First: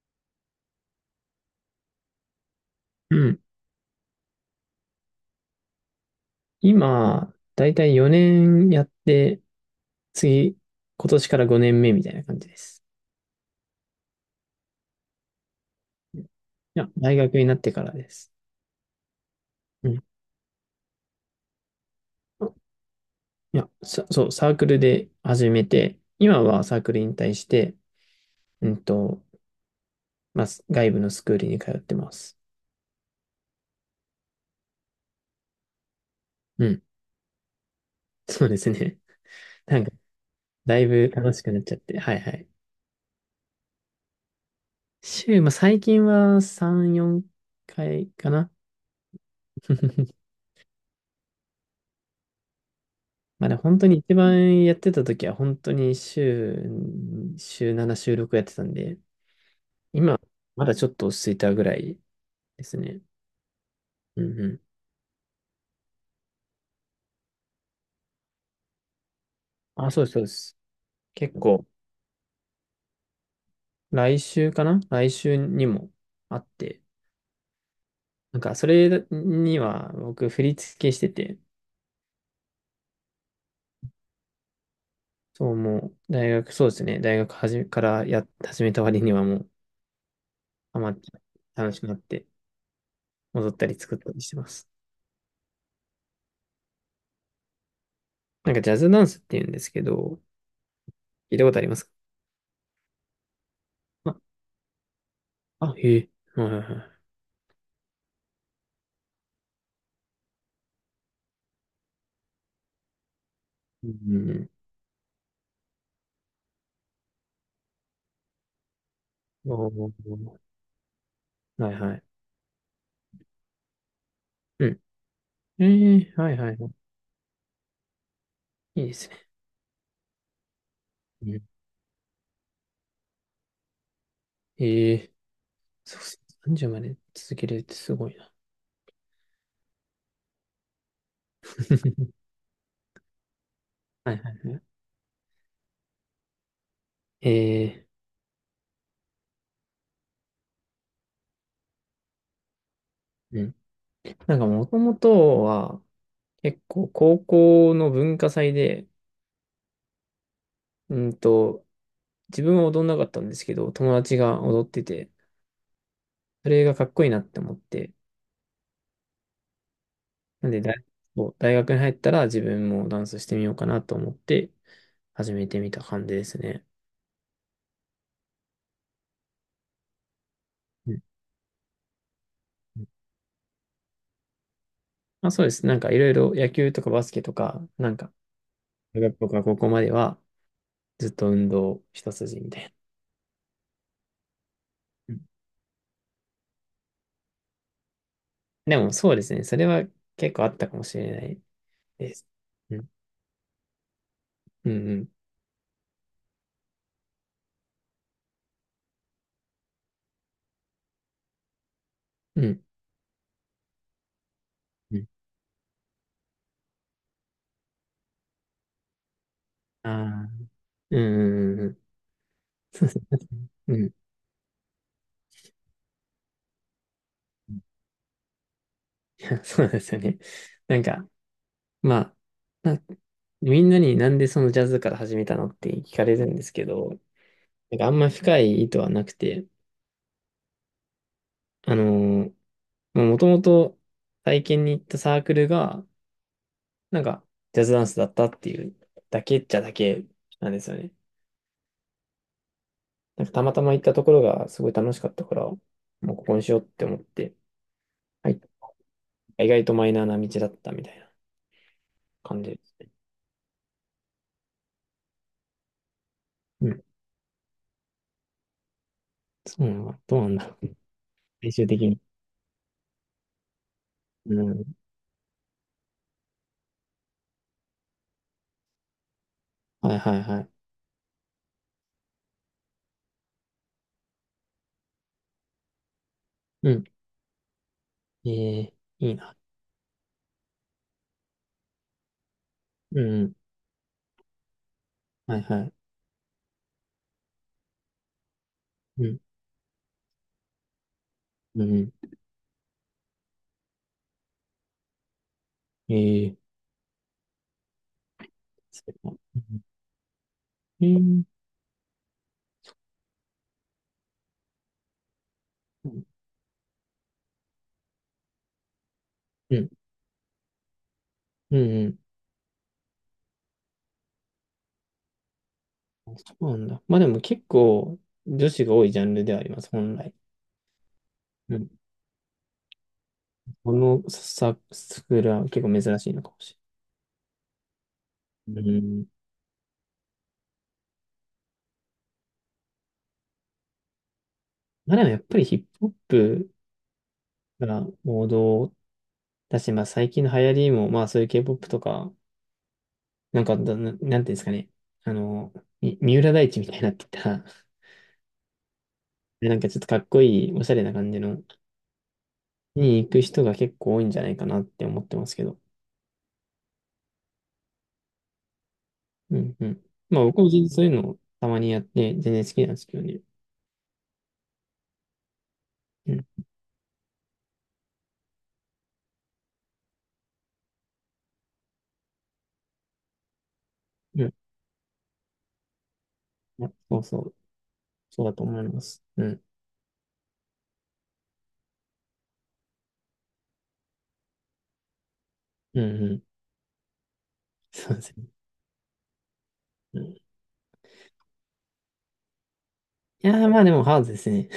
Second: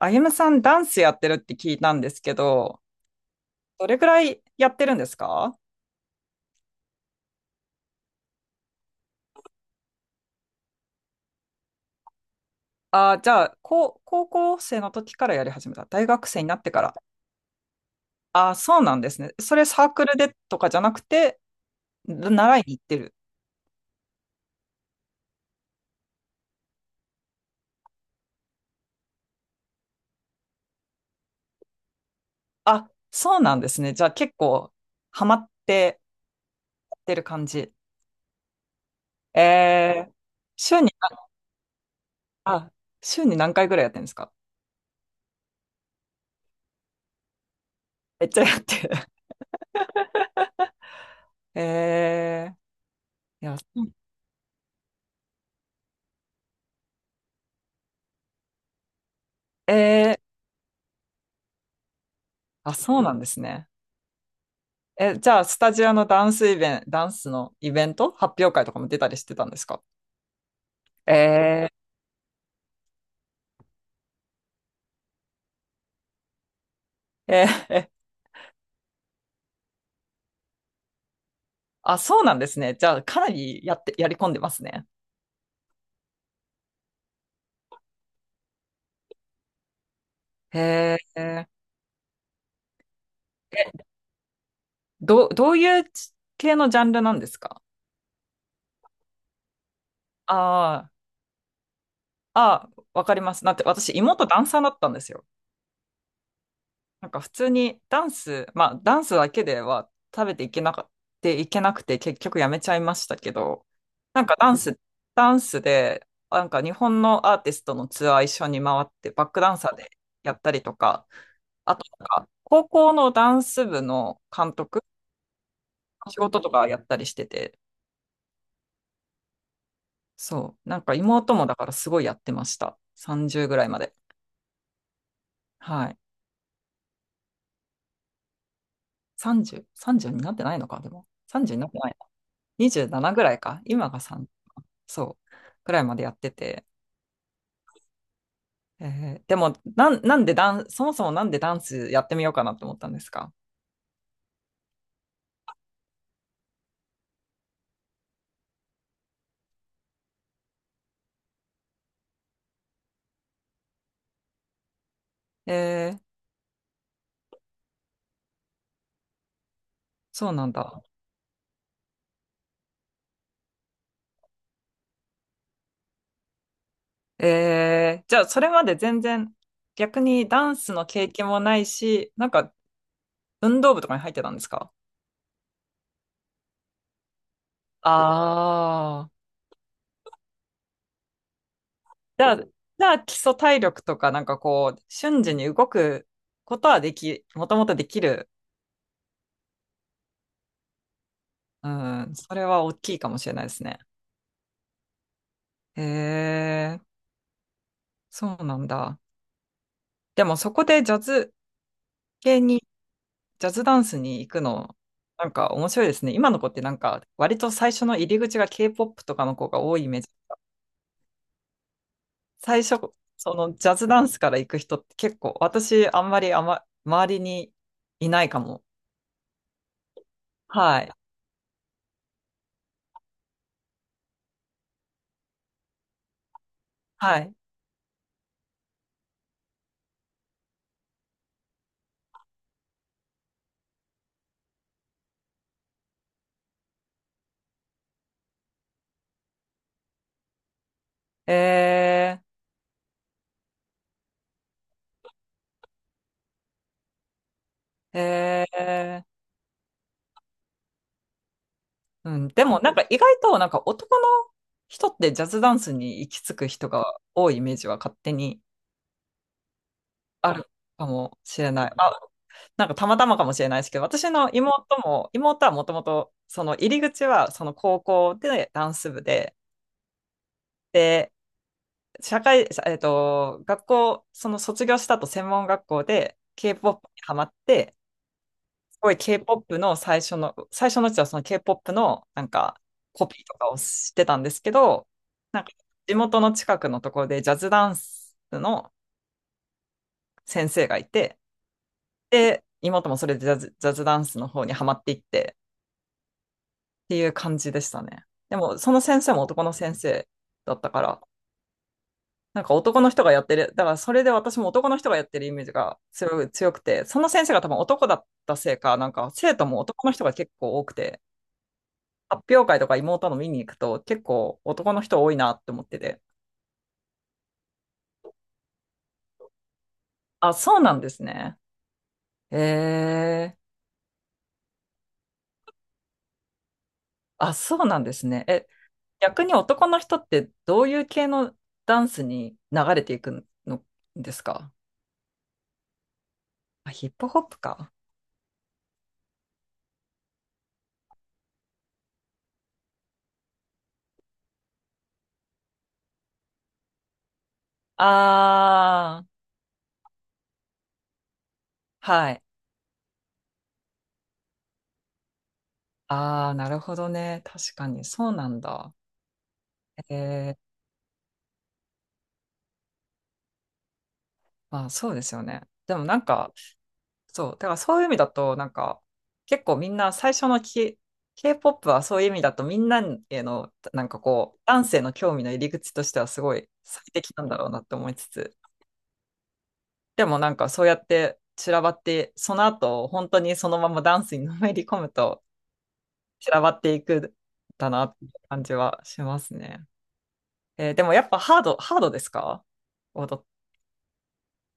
あゆむさん、ダンスやってるって聞いたんですけど、うん。どれくらいやってるんですか？今、だいたい4年やって、次、今年から5年目みたいな感じです。じゃあ、高校生の時からやり始めた。大うん、学い生になってかや、ら。大学になってからです。そうなんですね。それサうーん。クルでとかじゃなくて、あ、習いに行ってる。いや、そう、サークルで始めて、今はサークル引退して、うんと、まあ、外部のスクールに通ってます。あ、そうなんですね。じゃあ、結構、ハマってうん。やってる感じ。そうですね。なんか、えー、だ週いに、ぶ楽しくなっちゃって、はいはい。あ、週に何回ぐらいやってるんですか？週、まあ、最近は3、4回めっかちゃな。やってる。えいまあね、や、本当に一番やってた時は本当に週7、週6やってたんで、えー、今、まだちょっと落ち着いたぐらいであ、すそね。うなんですね。うんうん。じゃあ、スタジオのダンスイベント、ダンスのイベント発表会とかも出たりしてたんですか？あ、そうです、そうです。結構、え来週かな、来週にもあって、ー、えー、なんか、それには僕、振り付けしてて、あ、そうなんですね。じゃあ、かなりやって、やり込んでますね。そう、もう、大学、そうですね、大学はじめから始めた割にはもう、ハマっへて、え。楽しくなって、戻ったり作ったりしてます。どういう系のジャンルなんですか？なんか、ジャズダンスって言うんですけど、ああー。聞いたことありますか？あー、わかります。だって、私、妹ダンサーだったんですよ。あ、へえ。はいはいはい。なんか普通にダンス、まあダンスだけでは食べていけなかっていけなくて結局やめちゃいましたけど、うなんかダん。ンス、ダンスで、なんか日本のアーティストのツアー一緒に回ってバックダンおサーでやー、ったりとか、はいあとはない。んか高校のダンス部の監うん。督えのえ、仕はい事とはいかはい。やったりしてて、いいですね。そう、なんかう妹ん。もだからすごいやってました。30ぐらいまで。ええ、はそい。うそう。さんじゅうまで続けれるってすごいな。30、30になってないのか、でも。30になってないな。27ぐらいか。今がはさいんじはゅういはい。そう、くらいまでやってて。ええ、えでもなんでダン、そもそもなんでダンスやってみようかなって思ったんですか？うん。なんかもともとは、結構高校の文化祭で、うんと、自分は踊んなかったんですけど、友達が踊ってて、えーそれがかっこいいなって思って、そうななんんでだ。そう、大学に入ったら自分もダンスしてみようかなと思って、始めてみた感じですね。じゃあそれまで全然逆にダンスのうん経験もないし、なんかうん。運動部とかに入ってたんですか？まあ、そうです。なんかいろいろ野球とかバスケとか、なんか、中ああ。学校から高校まではずっと運動一筋じみたいな。ゃあ基礎体力とかなんかこう、うん。瞬時に動くことはでき、もともとできる。でもそうですね。それは結構あったかもしれないうん、です。それは大うん。きいかもしれないですね。うんうん。へえ、そうなんだ。でもそこでう系にん。ジャズダンスに行くの、うん。なんか面白いですね。今の子ってなんか割と最初の入り口が K-POP とかの子が多いイあメージ。あ。うんうん最初、そのジうャズん。ダンスから行く人って結構、私あんまり周りにいないかも。そうですね。うん。いや、そうなはんでい。すよね。なんか、まあ、なみんなになんでそのジャズから始めたのって聞かれるんですけど、はい。なんかあんま深い意図はなくて、あのーまあ、もともと体験に行ったサークルが、なんか、ジャズダンスだったっていうだけっちゃだけなんですよね。えなんか、たまたま行ったところがすごい楽しかったから、もうここにしようって思って、ー、はい、えー、意外とマイナーな道だったみたいなうん。感でじもでなんすかね。意外となんか男の人ってジャズダンスに行き着く人うん。が多いイメージは勝手にそうなんだ。どうなあんだるろう。かもしれ最終ない。的あ、に。なんかたまたまかもしれないですけど、私のうん。妹も、妹はもともと、その入り口はその高校でダンス部で、はいはいはい。で、その卒業した後専門学校で うん。K-POP にハマって、ええ、すごい いいな。K-POP の最初のうちはその K-POP のなんかうコピーとん。かをしてたんですけど、はないんかはい。地元の近くのところでジャズダンスのうん。先生がいて、うん。で、妹もそれでジャズダンスの方にハマっていって、ええ、っていう感じでしたね。でも、そのそう先生か。もう男のん。先生だったかえら、ー。なんか男の人がやってる、だからそれで私も男の人がやってるイメージがうん。強くて、その先生が多分男だったせいか、なんか生徒うもん。男の人が結構多くて、うん。発表会とか妹の見に行くと結構男の人多いなって思ってて。そうなんだ。まあでも結構女子が多いジャンルではあります、本来。あ、そうなんですね。うん。えー、このスクールは結構珍しいのかもしあ、そうなんですね。れない。うん。逆に男の人ってどういう系のダンスに流れていくのですか？まあでもやっぱりヒップホップあ、ヒップホップか。が王道だし、まあ最近の流行りも、まあそういう K-POP とか、なんかだな、なんていうんですかね。あの、三浦大知みたいになってたああ、で、なんかちょっとかっこいい、おしゃれな感じの、はい。に行く人が結構多いんじゃないかなって思ってますけど。ああ、なるほどね。確かに、そうなんだ。うんうん。えまあえ、僕も全然そういうのをたまにやって、全然好きなんですけどね。まあ、そうですよね。でもなんうんか、うん。そう、だからそういう意味だと、なんか、結構みんな最初のK-POP はそういう意味だと、みんなへの、なんかこう、男性の興味の入り口としてはすごいや、最そう適そなんう。だろうなって思いつそうだつ、と思います。うん。でもなんかそうやって散らばって、その後、本当にそのままダンスにのめり込むとうんうん。散らばっていくんだ なそっうでていうすね。感じはしますね。うん、いでもやっぱハードですか？踊っやー、まあでもハードですね。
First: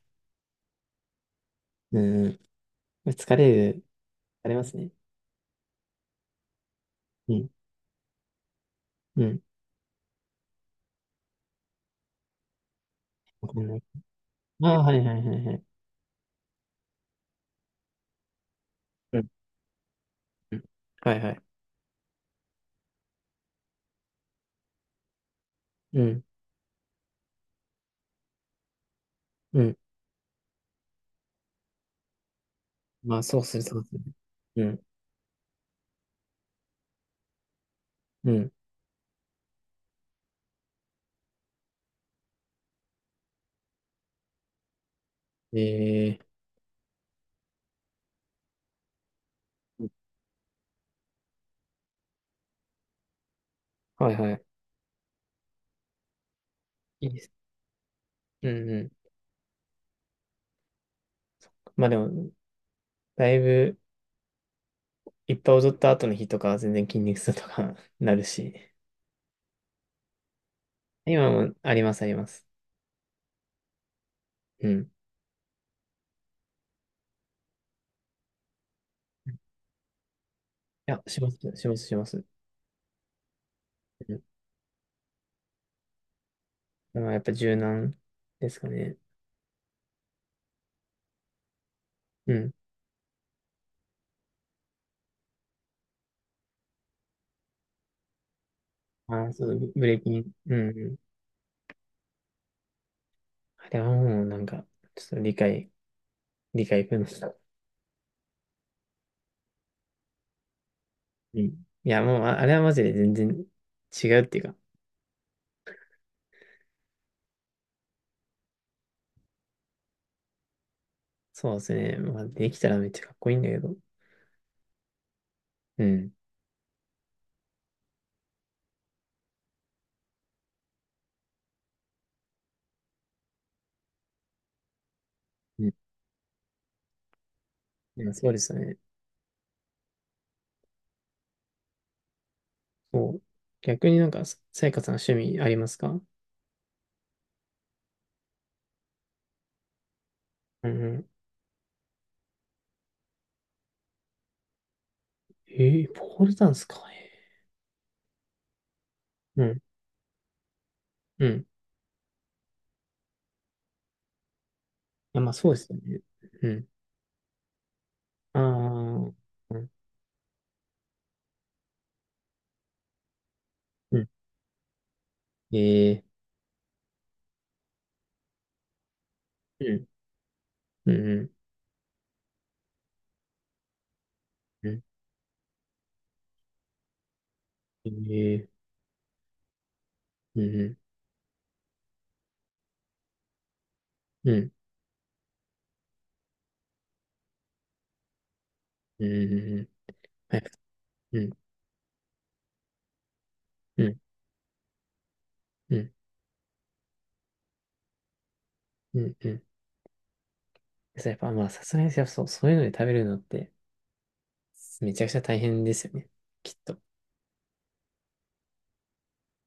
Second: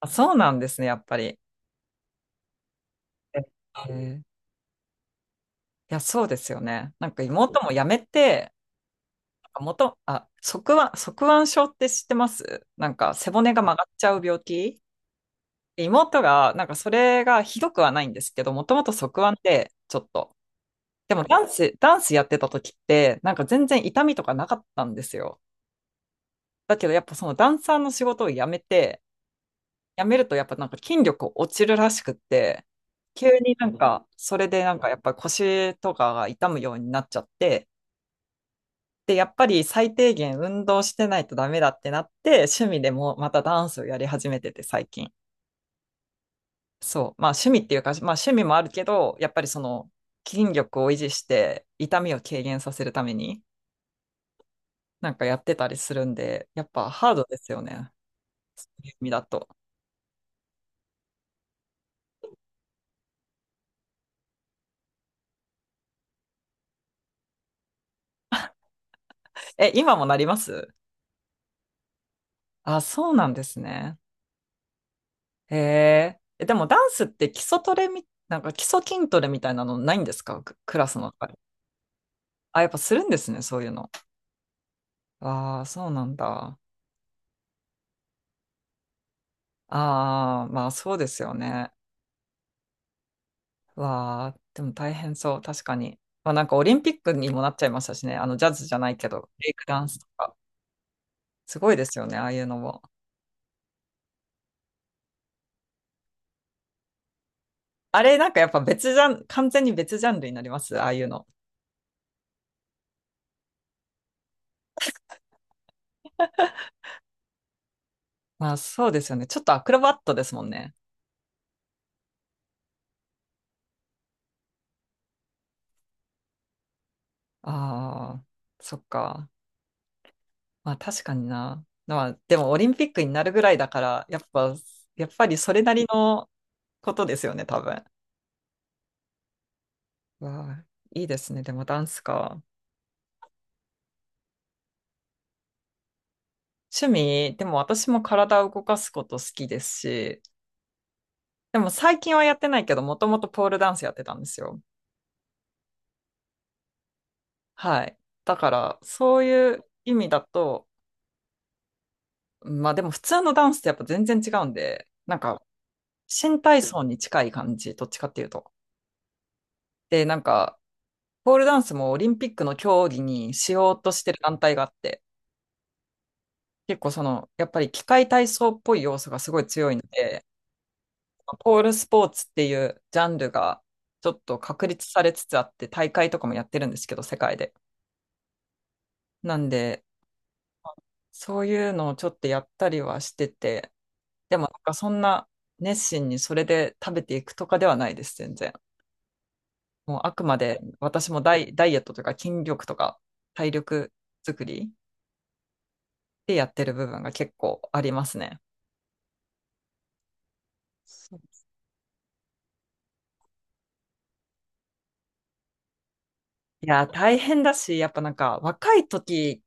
あ、そうなんですね、やっぱり。うんうん。疲えれる、ー疲れますね。いや、そうですよね。なんかうん。妹もやめて、うん。あ、側腕症って知ってます？なんか背わ骨かがん曲ない。がっちゃう病あ気？あ、はいはいはいはい。妹が、なんかそれがひどくはないんですけど、もともとうん。側腕で、ちょっと。うん。はでいもはい。ダンスやってた時って、なんか全然痛みとかなかったんですよ。うん。だけどやっぱそのダンサーの仕事を辞めて、うん。やめるとやっぱなんか筋力落ちるらしくって、まあ急そうにするなんそうですね。か、それでうなんん。かやっぱ腰とかが痛むようになっちゃって、うん。で、やっぱり最低限運動してないとダメだってなって、趣味でもまたダンスをやり始めてて最近。えそう。まあ趣味っていうか、まあ趣味もあるけど、やっぱりそのー。筋力を維持して痛みを軽減させるために、はいはい。なんかやってたりするんで、やっぱいいハーでドす。ですよね。うんう趣ん。味だと。まあでも、だいぶ、いっぱい踊った後の日とかは全然筋肉痛とか なるし。え、今もなります？今もあります、あります。あ、そうなんですね。うん。いへえ。でもダンスって基礎トレみ、なんか基礎筋トレみたいなのないんですか？クラスや、のし中まで。す、します、します。あ、やっぱするんですね、そういうの。ああ、そうなんだ。まあ、やっぱ柔軟ですかね。ああ、まあそうですよね。うん。わあ、でも大変そう、確かに。まあなんかオリンピックにもなっちゃいましたしね、あのジャズじゃないけど、ああ、ブそレイクう、ダブンレスーとキに。か。うんうん。すごいですよね、ああいうのも。あれはもうなんか、ちょっと理解不能だ。あれ、なんかやっぱ別ジャン、完全に別ジャンルになります、ああいうの。うん。いや、もう、あれはマジで全然違うっていうか、まあそうですよね。ちょっとアクロバットですもんね。そうですね。まあ、できたらめっちゃかっこいいんだけど。うん。ああ、そっか。まあ確かにな。まあでもオリンピックになるぐらいだから、やっぱりそれうん。ないりのことですよね、多分。や、そうですね。わあ、いいですね。でもダンスか。そう。逆になんか、ささやかさん趣味ありますか？うん趣味、でも私も体を動かすこと好きですし、うん。でも最近はやってないけど、もともとポールダンスやってたんですよ。ええ、ポールダンスか。えはい。だから、そうー。ういん。う意味だと、うん。いまあでも普通のダンスってやっぱ全然違うんで、なんや、まあ、か、そうですよね。新う体ん。操に近い感じ、どっちかっていうあと。あ。うん。で、なんか、ポールダンスもオリンピックの競技にしようとうしん。てる団体があって、ええ。結構その、やっぱり器械体操っぽい要素がすごいう強いのん。で、うん。ポールスポーツっていうジャンルがちょっと確うん。立されつつあって、大会とかもやってるんですけど、世界で。ええ。なんで、うんそういうのをちょっとやったりはしてて、うでもなんんかそんな熱心にそれで食べていくとかではないです、全然。うんうんうん。もうあくまはい。で私もうんダイエットというか筋力とか体う力ん作りうんでやってる部分が結構ありますね。うんうん。そう、やそっうぱまあさすがに、そう、そういうので食べるのってめちゃくちゃ大変ですよね。きっいと。や、大変だし、やっぱなんか若い時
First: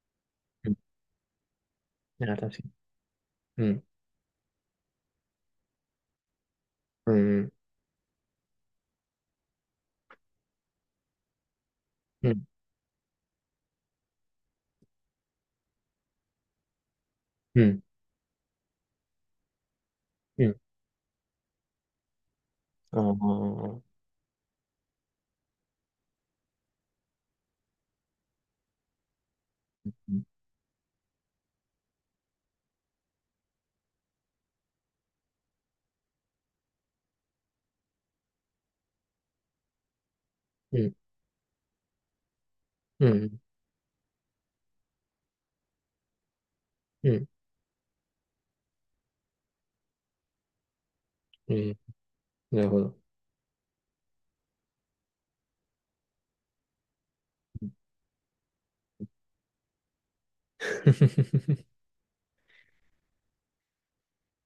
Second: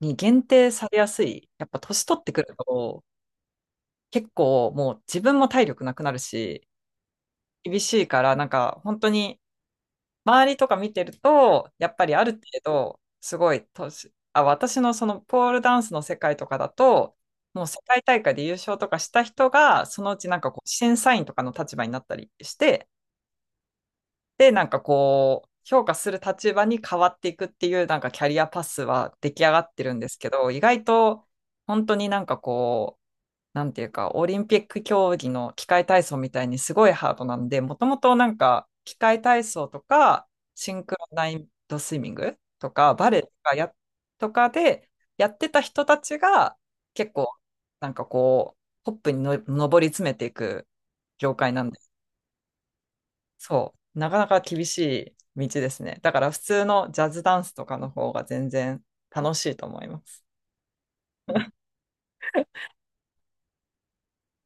に限定うん。されやすい。やっぱ年取っだてからくる確かに。と、うん。結構もう自分も体力なくなるし、うん厳しいから、なんか本当に周りとか見てると、やっぱりあうる程ん度、すごい年、あ、私のそのポールダンスの世界とかだと、もうう世ん界大会で優勝とかした人が、そのうちなんうかん。こう審査員とかの立場になったりして、ああ。で、なんかこう、評価する立場に変わっていくっていう、なんかキャリアパスは出来上がってうるんですんけど、意外と、本当になんかこう、なんていうか、オリンピック競技の器械体操みたいにすごいハードなんで、もともとなんか、器械体操とか、シうンんクロナイトスイミングとか、うバレエとんかとかで、やってた人たちが、う結ん。構、なんかこう、トップにの上り詰めていく業界うなんん。です。なるほど。そう、なかなか厳しい道ですね。だから普通のジャズダンスとかの方が全然楽しいと思います。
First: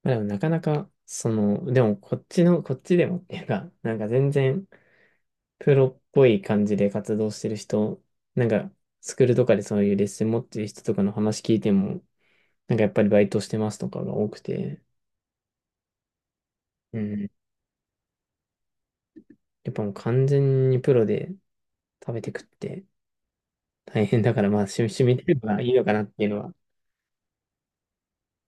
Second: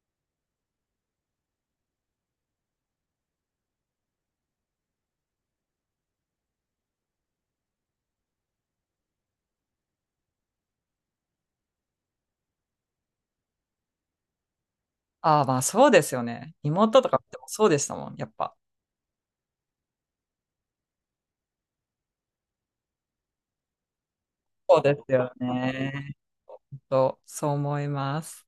まあでもなかなか、その、でもこっちでもっていうか、なんか全然プロっぽい感じで活動してる人、なんか、スクールとかでそういうレッスン持ってる人とかの話聞いても、なんかやっぱりバイトしてますとかが多くて、ああ、まあそうですよね。う妹とかん。でもそうでしたもん、やっぱ。やっぱもう完全にプロで食べてくって大変だから、まあそう趣味、で 趣すよ味程度がいいのかなっね。ていうのはそう、そう思います。